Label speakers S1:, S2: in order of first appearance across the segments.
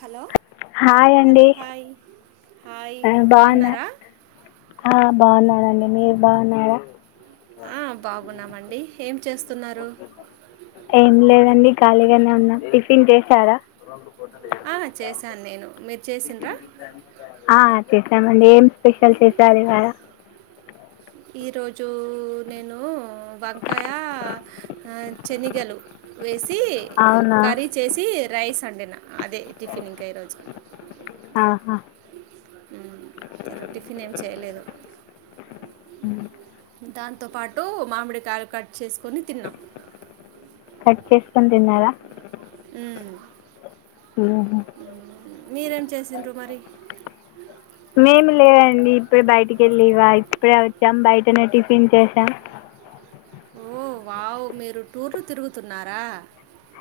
S1: Hello hello hi hi
S2: ఆ బాగున్నా
S1: బాగున్నారా
S2: ఆ బాగున్నానండి మ బాగునర
S1: ఆ బాగున్నామండి ఏం చేస్త
S2: ఏం లేదండి ఖాళీగానే ఉన్నా టిఫిన్ చేశారా
S1: ఆ చేశాను నేను మీరు చేసిండ్రా
S2: ేమడి ఏం స్పెషల్ చేసారు ఇవాళ
S1: ఈరోజు నేను వంకాయ శనిగలు వేసి
S2: అవునా
S1: కర్రీ చేసి రైస్ డిన అదే టిఫిన్ ఇంకా ఈరోజు
S2: ఆహా.
S1: ఉ టిఫిన్ ఏం చేయలేదు
S2: ఉమ్.
S1: తో పాటు మామిడికాయ కట్ చేసుకొని తిన్నాం
S2: కట్ చేసుకుకొని తిన్నారా
S1: అ
S2: ఓహో
S1: మీరేం చేసిండ్రు మరి
S2: మేమి లేవండి ఇప్పుడ బయటికి వెళ్ళవా ఇప్పుడే వచ్చాం బయటనే టిఫిన్ చేసాం
S1: ఓ వావ్ మీరు టూర్లు తిరుగుతున్నారా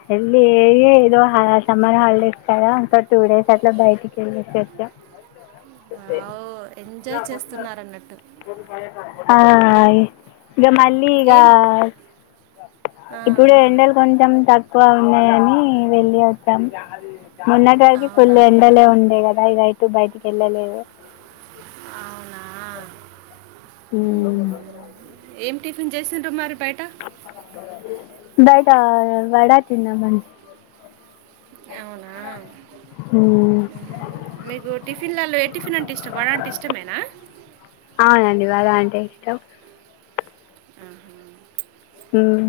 S2: వెళ్ళి ఏ ఏదో సమ్మర్ హాలిడేస్ కదా అంత టూ డేస్ అట్లా బయటికి వెళ్వచ్చు
S1: వావ్ ఎంజాయ్ చేస్తున్నారన్నట్టు
S2: ఆ హమ్ ఇగ మళ్ళీ ఇగ
S1: ఏం ఆ,
S2: ఇప్పుడు
S1: ఆ,
S2: ఎండలు కొంచెం తక్ బాగున్నాయని వెళ్ళి వద్దాం మన్నటివరిగి
S1: అవునా
S2: ఫుల్ ఎండలే ఉండే గదా ఇదైతు బయటికి వెళ్ళలేదు
S1: అవునా
S2: హమ్
S1: మ్మ్హ్మ్. ఏం టిఫిన్ చేసిండ్రు మర్ పేట
S2: ఆ వడా తిన్నామండి
S1: అవునా
S2: మ్మ్.
S1: హమ్ మీకు టిఫిన్లలో ఏ టిఫిన్ అంటే ఇష్టం వడ అంటే ఇష్టమేనా
S2: అవునండి వడ అంటే ఇష్టం
S1: హమ్మ్
S2: మ్మ్.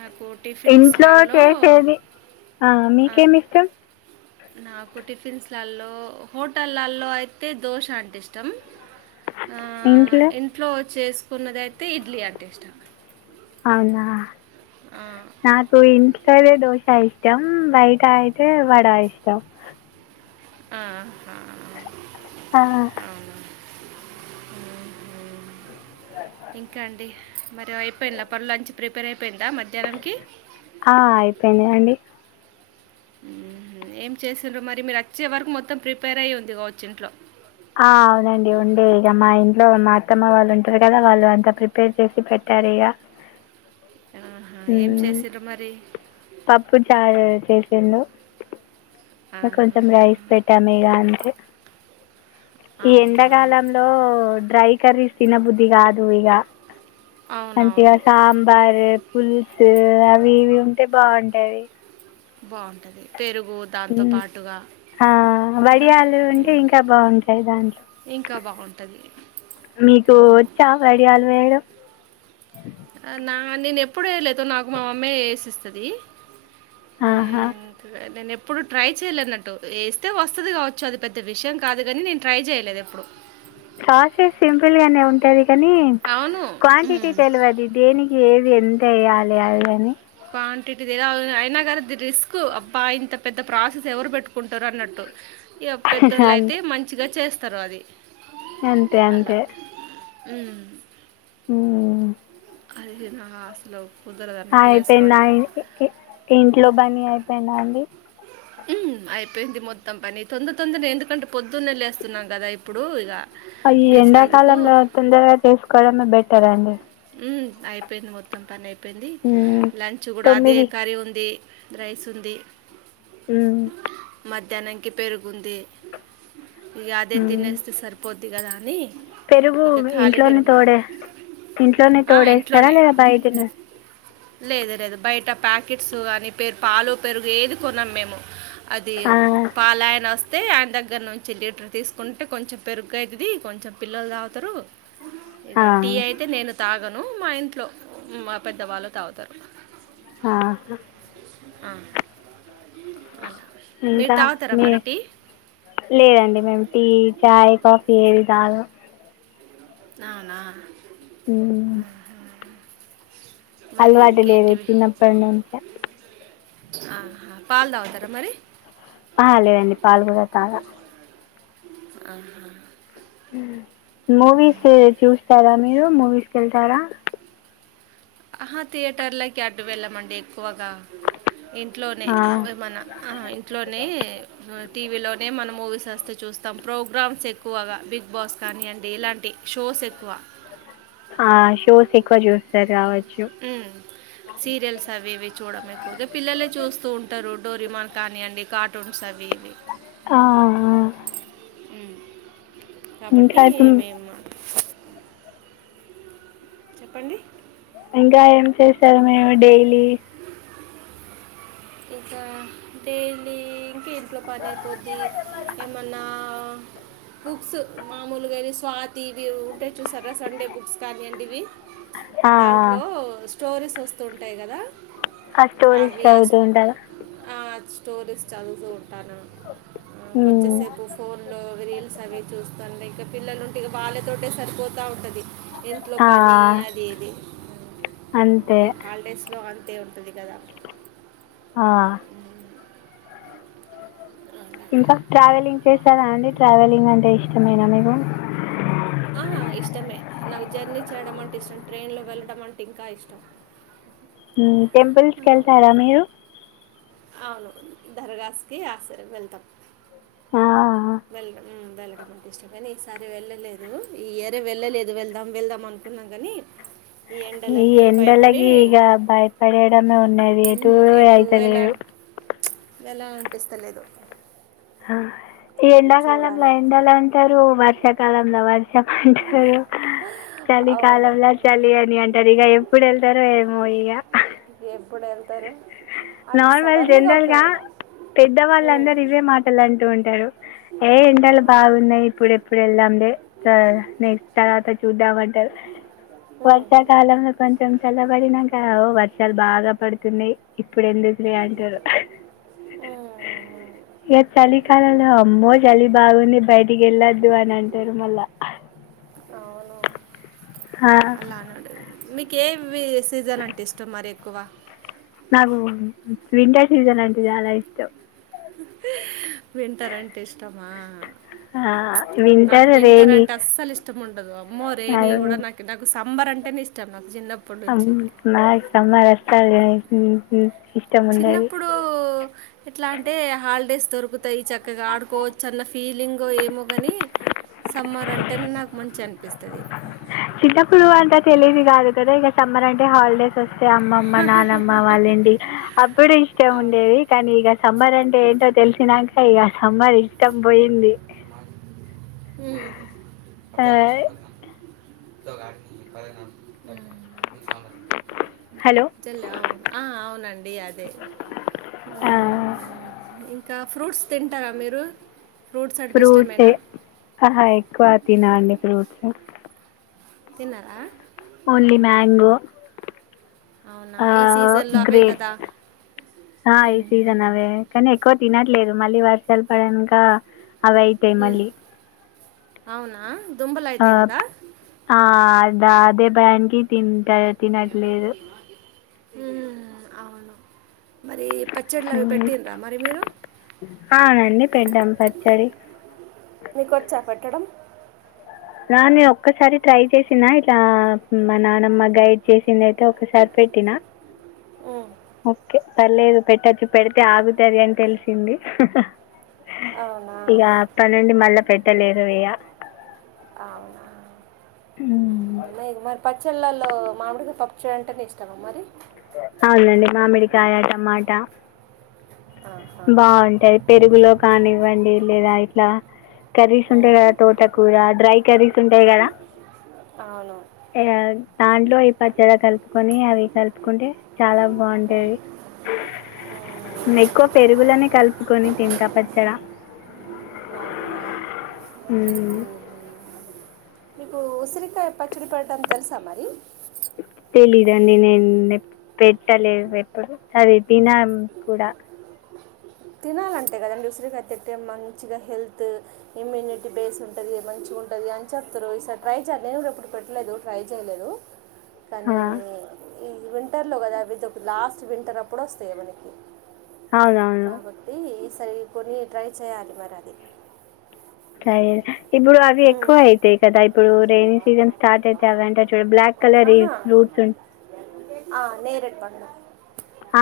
S1: నాకు
S2: ఇంట్లో
S1: టిఫిన్స్లలో
S2: చేసేది ఆ
S1: ఆ.
S2: మీకేమి ఇష్టం
S1: నాకు టిఫిన్స్లల్లో హోటల్లల్లో అయితే దోశ అంటే ఇష్టం ఆ ఇంట్లో వచేసి కొన్నదిఐతే ఇడ్లీ అంటే ఇష్టం
S2: అవునా
S1: ఆ,
S2: నాకు ఇంట్ సరే దోశ ఇష్టం బయటా అయితే వడా ఇష్టం
S1: ఆహా
S2: ఆ
S1: అవునా ఇంక అండి మరి అయిపోయిందా పర్ లంచ్ ప్రిపేర్ అయిపోయిందా మధ్యాహ్నంకి
S2: ఆ అయిపోనాయ్ అండి
S1: మ్మ్. ఏం చేసిండ్రో మరి మీరు వచ్చే వరకు మొత్తం ప్రిపేర్ అయ్యి ఉంది కావచ్చు ఇంట్లో
S2: ఆ అవునండి ఉండే ఇగ మా ఇంట్లో మా అత్తమ్మ వాళ్ళు ఉంటారు కదా వాళ్ళు అంతా ప్రిపేర్ చేసి పెట్టారు ఇగ
S1: ఆహా. ఏం
S2: హమ్
S1: చేసిండ్రు మరి
S2: పప్పుచారు చేసిండ్రు ఇ
S1: ఆహా.
S2: కొంచెం రైస్ పెట్టాము ఇగ అంతే ఈ
S1: అవునా
S2: ఎండాకాలంలో డ్రై కర్రీస్ తిన బుద్ధి కాదు ఇగ మంచిగా
S1: అవునవును
S2: సాంబార్ పుల్సు అవి ఇవి ఉంటే బాగుంటది
S1: బాగుంటది
S2: హమ్ ఆ
S1: కదా
S2: వడియాలు ఉంటే
S1: ఉమ్.
S2: ఇంకా బాగుంటాయి దాంట్లో
S1: ఇంకా బాగుంటుంది
S2: మీకు
S1: అవును
S2: వచ్చా వడియాలు వేయడం
S1: నా నేను ఎప్పుడ వేయలేదు నాకు మా మమ్మీ వేసిస్తది
S2: ఆహా!
S1: హ్మ్ [inaudible] నేనెప్పు అప్పుడు ట్రై చేయలేన్నట్టు వేస్తే వస్తది కావచ్చు. అది పెద్ద విషయం కాదు. కానీ నేను ట్రై చేయలేదు. ఎప్పుడు
S2: [unintelligible] సింపుల్ గానే ఉంటది. కానీ
S1: అవును
S2: క్వాంటిటీ తెలివాది దేనికి ఏది ఎంత యేయ్యాలి అది అని
S1: క్వాంటిటీ తెల్వదు అయినా కదా రిస్క్ అబ్బా ఇంత పెద్ద ప్రాసెస్ ఎవరు పెట్టుకుంటారు. అన్నట్టు యెవ్ పెద్దోళ్ళ అయితే
S2: అంతే
S1: మంచిగా చేస్ తర్వాది
S2: అంతే అంతే
S1: హ్మ్
S2: హ్మ్
S1: అదేనా అసలు కుదరదు అన్నట్టు
S2: అయిపోయిందా
S1: చేసుకోవడం
S2: ఇంట్లో పని అయిపోయిందా అ
S1: అయిపోయింది. మొత్తం పని తొందర తొందర ఎందుకంటే పొద్దున్నే లేేస్తున్నాం. కదా ఇప్పుడు ఇక
S2: ఈ
S1: లేచినందుకు
S2: ఎండాకాలంలో తొందరగా చేసుకోవడమే బెటర్ అండి.
S1: ఉమ్, అయిపోయింది. మొత్తం పని అయిపోయి చెప్పింది.
S2: మ్మ్.
S1: లంచ్ కూడా అదే
S2: తొమ్మిది
S1: కర్రీ ఉంది. రైస్ ఉంది.
S2: హ్మ్
S1: మధ్యాహ్ననికి పెరుగుంది. ఇగా అదే
S2: మ్మ్.
S1: తినేస్తే సరిపో ఇగా దాంది
S2: పెరుగు ఇంట్లోనే తోడేస్, ఇంట్లోనే
S1: ఆ,
S2: తోడేస్తర
S1: ఇంట్లోనే
S2: లేదా బయటి నుం
S1: లేదు లేదు బయట ప్యాకెట్స్ అవి పాలు, పెరుగు ఏది కొనాం మేము అది
S2: ఆ,
S1: పాలాయన స అయితే ఆయన దగ్గర నుంచి లీటర్ తీసుకుంటే, కొంచెం పెరుగ్ అయితది. కొంచెం పిల్లలు తాగుతారు.
S2: ఆ,
S1: ఇగా టీ అయితే నేను తాగను. మా ఇంట్లో పెద్దవాళ్ళు తాగుతారు.
S2: ఆ
S1: హ్మ్
S2: ఇంకా
S1: తాగుతారా మరి
S2: మీమ్
S1: టీ
S2: లేదండి. మేము టీ, చాయ్, కాఫీ ఏ తాగాం
S1: నాన్న
S2: మ్మ్
S1: మరి
S2: అలవాటు లేదు
S1: ఇంకేంటివి
S2: చిన్నప్పటి నుంచే
S1: ఆహా పాలు తాగుతారా మరి
S2: ఆ లేవండి పాలు కూడా తాగ
S1: ఆహా
S2: హ మూవీస్ చూస్తారా మీరు మూవీస్ వెళ్తారా
S1: ఆహా థియేటర్లకి అటు వెళ్ళమండి ఎక్కువగా ఇంట్లోనే
S2: ఆ
S1: మన ఇంట్లోనే టీవీలోనే మన మూవీస్ వస్తే చూస్తాం ప్రో ప్రోగ్రామ్స్ ఎక్కువగా బిగ్ బాస్ కానీ అండి ఇలాంటి షోస్ ఎక్కువ
S2: ఆ షోస్ ఎక్కువ చెస్ స్టార్ కావా
S1: సీరియల్స్ అవి ఇవి చూడం ఎక్కువగా పిల్లలే చూస్తూ ఉంటారు డోరిమాన్ కానీయండి కార్టూన్స్ అవి ఇవి
S2: ఆ
S1: ఉమ్, కాబట్టి
S2: ఇంకా ఇప్పుడు
S1: మేము చెప్పండి
S2: ఇంకా ఏం చేశారు మేము డైలీ
S1: ఇకా డైలీ ఇంక్ ఇట్లో పని అయిపోద్ది ఏమన్నా బుక్స్ మామూలుగా స్వాతి ఇవి ఉంటే చూసారా సండే బుక్స్ కానీవండి ఇవి
S2: ఆ
S1: దాంట్లో స్టోరేస్ వస్తూ ఉంటాయి కదా
S2: ఆ స్టోరీస్
S1: అవి ఆ
S2: చదువుతూ
S1: స్-
S2: ఉంటారా
S1: ఆ స్టోరీస్ చదువుతూ ఉంటాను
S2: మ్మ్
S1: కొద్దిసేపు ఫోన్ లో రీల్స్ అవి చూస్తను ఇ పిల్లలుంటికి వాళ్ళతోటీ సరిపోతా ఉంటుది ఇంట్లో
S2: ఆ
S1: పని అది ఇది
S2: అంతే
S1: ఇ హాలిడేస్ లో అ ట్టే ఉంటది కదా
S2: ఆ ఇంకా ట్రావెలింగ్ చేసారా అండి ట్రావెలింగ్ అంటే ఇష్టమేనా మీకు
S1: ఆ ఇష్టమే నాకు జర్నీ చేయడం అంటే ఇష్టం ట్రైన్లో వెళ్ళడం అంటే ఇంకా ఇష్టం
S2: ఉ టెంపుల్స్కి వెళ్తారా మీరు
S1: అవును దర్గాసికి వెళ్తాం
S2: ఆ
S1: వెళ్ళడం వెళ్ళడం అంటి ఇష్టం కానీ ఈసారి వెళ్ళలేదు ఈ యియర్ వెళ్ళలేదు వెళ్దాం వెళ్దాం అనుకున్నాం కానీ
S2: ఈ
S1: ఎండలకి భయపడి
S2: ఎండలకి ఇగా భయపడేడమే ఉన్నది ఎటు అయితలేదు.
S1: వెళ్ళాలనిపిస్తాలేదు.
S2: ఆ ఈ ఎండాకాలంలో ఎండలు అంటారు, వర్షాకాలంలో వర్షం అంటారు,
S1: అవును.
S2: చలికాలంలో చలి అని అంటారు, ఇగా ఎప్పుడు వెళ్తారు ఏమో ఇగా.
S1: ప్పుడెళ్తారు.
S2: నార్మల్ జనరల్ గా, పెద్ద
S1: హ్మ్.
S2: వాళ్ళందరూ ఇవే మాటలు అంటూ ఉంటారు. ఏ ఎండలు
S1: అవును.
S2: బాగున్నాయి, ఇప్పుడు ఎప్పుడు వెళ్దాంలే. నెక్స్ట్ తర్వాత చూద్దామంటారు.
S1: హ్మ్.
S2: వర్షాకాలంలో కొంచెం చల్లబడినాక వర్షాలు బాగా పడుతున్నాయి. ఇప్పుడు ఎందుకులే అంటారు.
S1: హ్మ్.
S2: ఇగా చలికాలంలో అమ్మో చలి బాగుంది బయటికి వెళ్ళొద్దు అని అంటారు మళ్ళా.
S1: అవును
S2: ఆ,
S1: అలా అనుడు. మిక్ ఏవ్వి. సీజన్ అంటే ఇష్టం మరి. కువా
S2: నాకు వింటర్ సీజన్ అంటే చాలా ఇష్టం.
S1: వింటారంటే ఇష్టమా.
S2: ఆ
S1: నాకు
S2: వింటారు
S1: వింటర్
S2: రేని.
S1: అంటే అస్సలు [unintelligible] అమ్మో రెనీ కూడా నాక్ నాకు స్. అంబర్ అంటేనేే ఇష్టం నాకు. చిన్నప్పటి నుంచి
S2: అవును నాక్ సాంబార్ ఇష్టంలే. ఉహు
S1: చిన్నప్పుడు ఎట్లా అంటే హాలిడేస్ దొరుకుతాయి, చక్కగా ఆడుకోవచ్చు, అన్న ఫీలింగో ఏమో గానీ సమ్మర్ అంటే నే నాకు మంచిగా అనిపిస్తది.
S2: చిన్నప్పుడు అంతా తెలీదు కాదు కదా, ఇగా సమ్మర్ అంటే హాలిడేస్ వాస్. సో అమ్మమ్మ నానమ్మ వాళ్ళుండి అప్పుడు ఇష్టం
S1: అవును
S2: ఉండేది, కానీ ఇగా సమ్మర్ అంటే ఏంటో తెలిసినాకా, ఇగా సమ్మర్ ఇష్టం పోయింది. ఆ
S1: [inaudible]
S2: హలో
S1: చెల్ల అవును ఆ అవునండి అదే ఉమ్మ్. ఇంక్ ఇంకా ఫ్రూట్స్ తింటారా మీరు. ఫ్రూట్స్ అంటే
S2: ఫ్రూట్స్ ఏ
S1: ఇష్టమేనా
S2: ఆహా ఎక్కువ. తిన అండి ఫ్రూట్స్.
S1: తిన్నారా
S2: ఓన్లీ మ్యాంగో.
S1: అవునా
S2: ఆ
S1: ఈ సీజన్లో అవే కదా
S2: గ్రేప్స్. ఆ ఈ సీజన్
S1: మ్మ్.
S2: అవే కానీ ఎక్కువ. తినట్లేదు మళ్ళీ వర్షాలు పడాన్. కదా అవి అయితాయ్
S1: మ్మ్.
S2: మళ్ళీ.
S1: అవునా దుంపలు
S2: ఆ
S1: అవుతాయి కదా
S2: ఆ బాధే దానికి తీన్ [unintelligible] తినట్లేదు
S1: ఉ అవును మరి పచ్చడిలు అవి
S2: హ్మ్.
S1: పెట్టినరా మరి మీరు
S2: అవునండి పెట్టాం పచ్చడి
S1: మీకు వచ్చా పెట్టడం
S2: నా నే ఒక్కసారి ట్రై చేసిన ఇలా మా నానమ్మ గైడ్ చేసింది అ ఒక సారి పెట్టినా
S1: ఉమ్,
S2: ఓకే పర్లేదు పెట్టొచ్చు పెడితే అవుతాది అని తెలిసింది
S1: అవునా
S2: ఇక అప్ప నుండి మళ్ళా పెట్టలేకపోయా
S1: అవునా
S2: ఇక
S1: మరి పచ్చళ్ళలో మామిడికాయ పప్పు [unintelligible] ఇష్టమా మరి
S2: అవునండి మామిడికాయ టమాటా
S1: ఆహా.
S2: బాగుంటాది పెరుగులో కాని వండి లేదా ఇట్లా కర్రీస్
S1: ఉమ్,
S2: ఉంటాయి కదా తోటకూర డ్రై కర్రీస్ ఉంటాయి కదా
S1: అవును
S2: దాంట్లో ఈ పచ్చడి కలుపుకొని అవి కలుపుకుంటే చాలా బాగుంటాది
S1: ఉమ్,
S2: ఎక్కువ పెరుగులనే కలుపుకొని తింటా పచ్చడా
S1: అవునా
S2: మ్మ్
S1: ఉహు. మీకు ఉసిరికాయ పచ్చడి పెడం తెలుసా మరి
S2: తెలీదండి నేను పెట్టలేదు ఎప్పుడు అది తినను కూడా
S1: తినాలంటే కదా అండి ఉసిరికాయ తిట్టే మంచిగా హెల్త్ ఇమ్యూనిటీ బేస్ ఉంటుంది మంచిగా ఉంటుంది అని చెప్తారు ఈసారి ట్రై చేయాలి నేను కూడా ఎప్పుడు పెట్టలేదు ట్రై చేయలేదు
S2: ఆ,
S1: కానీ ఈ వింటర్లో కదా అవి లాస్ట్ వింటర్ అప్పుడు వస్తాయి మనకి
S2: అవునవును
S1: కాబట్టి సరే కొన్ని ట్రై చేయాలి మరి అది
S2: సరే ఇప్పుడు అవి ఎక్కువ
S1: ఉమ్.
S2: అయితాయి కదా ఇప్పుడు రైనీ సీజన్ స్టార్ట్ అయితే అవంటే చూడ బ్లాక్ కలర్
S1: ఆహా.
S2: ఫ్రూట్స్ ఉ
S1: ఆ, నేరేడు పండు
S2: ఆ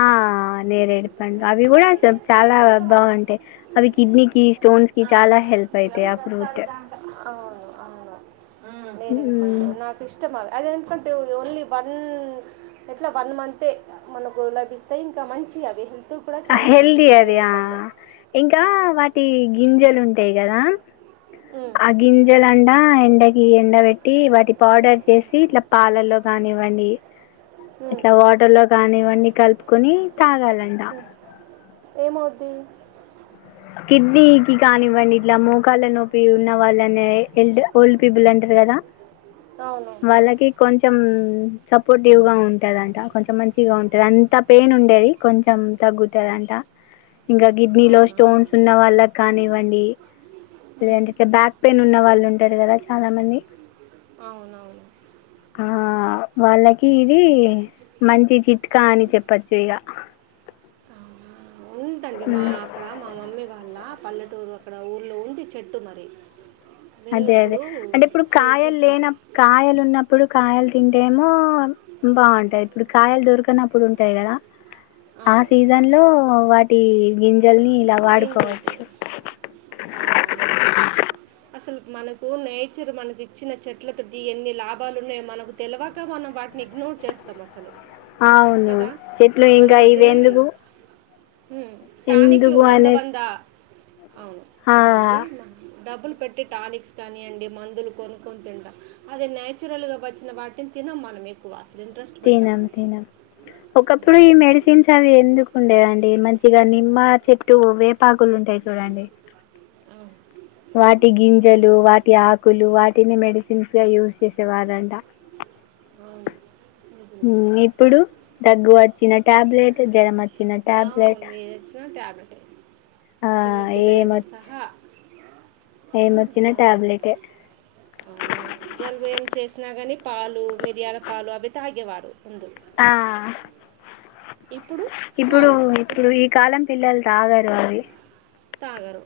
S2: నేరేడు అవి కూడా చాలా బాగుంటాయి అవి కిడ్నీ కి స్టోన్స్ కి చాలా హెల్ప్ అయితాయి ఆ ఫ్రూట్
S1: అవును అవును మ్మ్. నేరేడు పండు నాకు ఇష్టం అవి అది ఎందుకంటే ఓన్లీ వన్ ఎట్లా వన్ మంతే మనకు లభిస్తాయి ఇంకా మంచి అవి హెల్త్ కూడా చాలా
S2: హెల్తీ
S1: మంచివి
S2: అది
S1: నేరేడు
S2: ఆ
S1: పండ్లు
S2: ఇంకా
S1: అవును
S2: వాటి గింజలు ఉంటాయి కదా
S1: ఉమ్,
S2: ఆ గింజలంట ఎండకి ఎండ పెట్టి వాటి పౌడర్ చేసి ఇట్లా పాలల్లో కానివ్వండి
S1: ఉమ్,
S2: ఇట్లా వాటర్లో కానివ్వండి కలుపుకుని తాగాలంట
S1: ఏమవ్వది
S2: కిడ్నీ కి కానివ్వండి ఇట్లా మోకాళ్ళ నోపి ఉన్న వాళ్ళనే ఎల్డ్ ఓల్డ్ పీపుల్ అంటారు కదా
S1: అవును
S2: వాళ్ళకి కొంచెం సపోర్టివ్ గా ఉంటుందంట కొంచెం మంచిగా ఉంటుంది అంత పెయిన్ ఉండేది కొంచెం తగ్గుతుందంట ఇంకా కిడ్నీలో
S1: అవునా
S2: స్టోన్స్ ఉన్న వాళ్ళకి
S1: ఉమ్,
S2: కానివ్వండిలేదంటే బ్యాక్ పెయిన్ ఉన్నవాళ్ళు ఉంటారు. కదా చాలామంది,
S1: అవునవును
S2: ఆ వాళ్ళకి ఇది మంచి చిట్కా అని చెప్పచ్చు ఇగ
S1: ఉంతండి మా అక్కడ మా మమ్మీ వాళ్ల పల్లెటూరు అక్కడ ఊళ్లో ఉంది చెట్టు మరి
S2: అదే అదే
S1: వెళ్ళినప్పుడు
S2: అంటే ఇప్పుడు
S1: చే
S2: కాయలు లేన
S1: తీసుకోవాలి
S2: కాయలు ఉన్నప్పుడు కాయలు తింటేమో బాగుంటాయి. ఇప్పుడు కాయలు దొరికనప్పుడు ఉంటాయి కదా ఆ
S1: అవును
S2: సీజన్ లో వా టీ జున్ గలి
S1: గింజలతే
S2: నిలవడుకోచ్చు
S1: అవునా అసలు మనకు నేచర్ మనకు ఇచ్చిన చెట్లతో ఎన్ని లాభాలు ఉన్నాయో, మనకు తెలివక మనం వాటిని ఇగ్నోర్ చేస్తాం అసలు,
S2: అ అవును
S1: కదా
S2: చెట్లు
S1: మనం
S2: ఇంకా ఇవి
S1: అది
S2: ఎందుకు
S1: హ్మ్ తాని
S2: ఎందుకు
S1: వంద
S2: అనేసి
S1: వంద
S2: ఆ!
S1: డబ్బులు పెట్టి టానిక్స్ కానియండి మందులు కొనుక్కొని తింటాం. అదే నేయాచురల్గా వచ్చిన వాటిని తినం మనం ఎక్కువ. ఇంట్రెస్ట్ పెట్టాం
S2: తినం తినం ఒకప్పుడు ఈ మెడిసిన్స్ అవి ఎందుకు ఉండేదండి మంచిగా నిమ్మ చెట్టు, వేపాకులు ఉంటాయి చూడండి.
S1: అవును
S2: వాటి గింజలు, వాటి ఆకులు వాటిని మెడిసిన్స్ గా యూజ్ చేసేవారంట.
S1: అవును నిజమే
S2: హ్మ్ ఇప్పుడు తగ్గువట్ చిన్న ట్యాబ్లెట్ జరం
S1: అవును నేది వచ్చినా టాబ్లెట్
S2: ఆ
S1: చిన్న పిల్లలతో
S2: ఏమొచ్
S1: సహా మ్మ్
S2: ఏమొచ్చిన
S1: జల్
S2: టాబ్లెటే.
S1: జలుబు ఏం చేసినా గాని పాలు మిరియాల పాలు అవి తాగేవారు ముందు
S2: ఆ
S1: ఇప్పుడు
S2: ఇప్పుడు
S1: కాదు
S2: ఇప్పుడు ఈ కాలం పిల్లలు తాగరు అవి
S1: తాగరు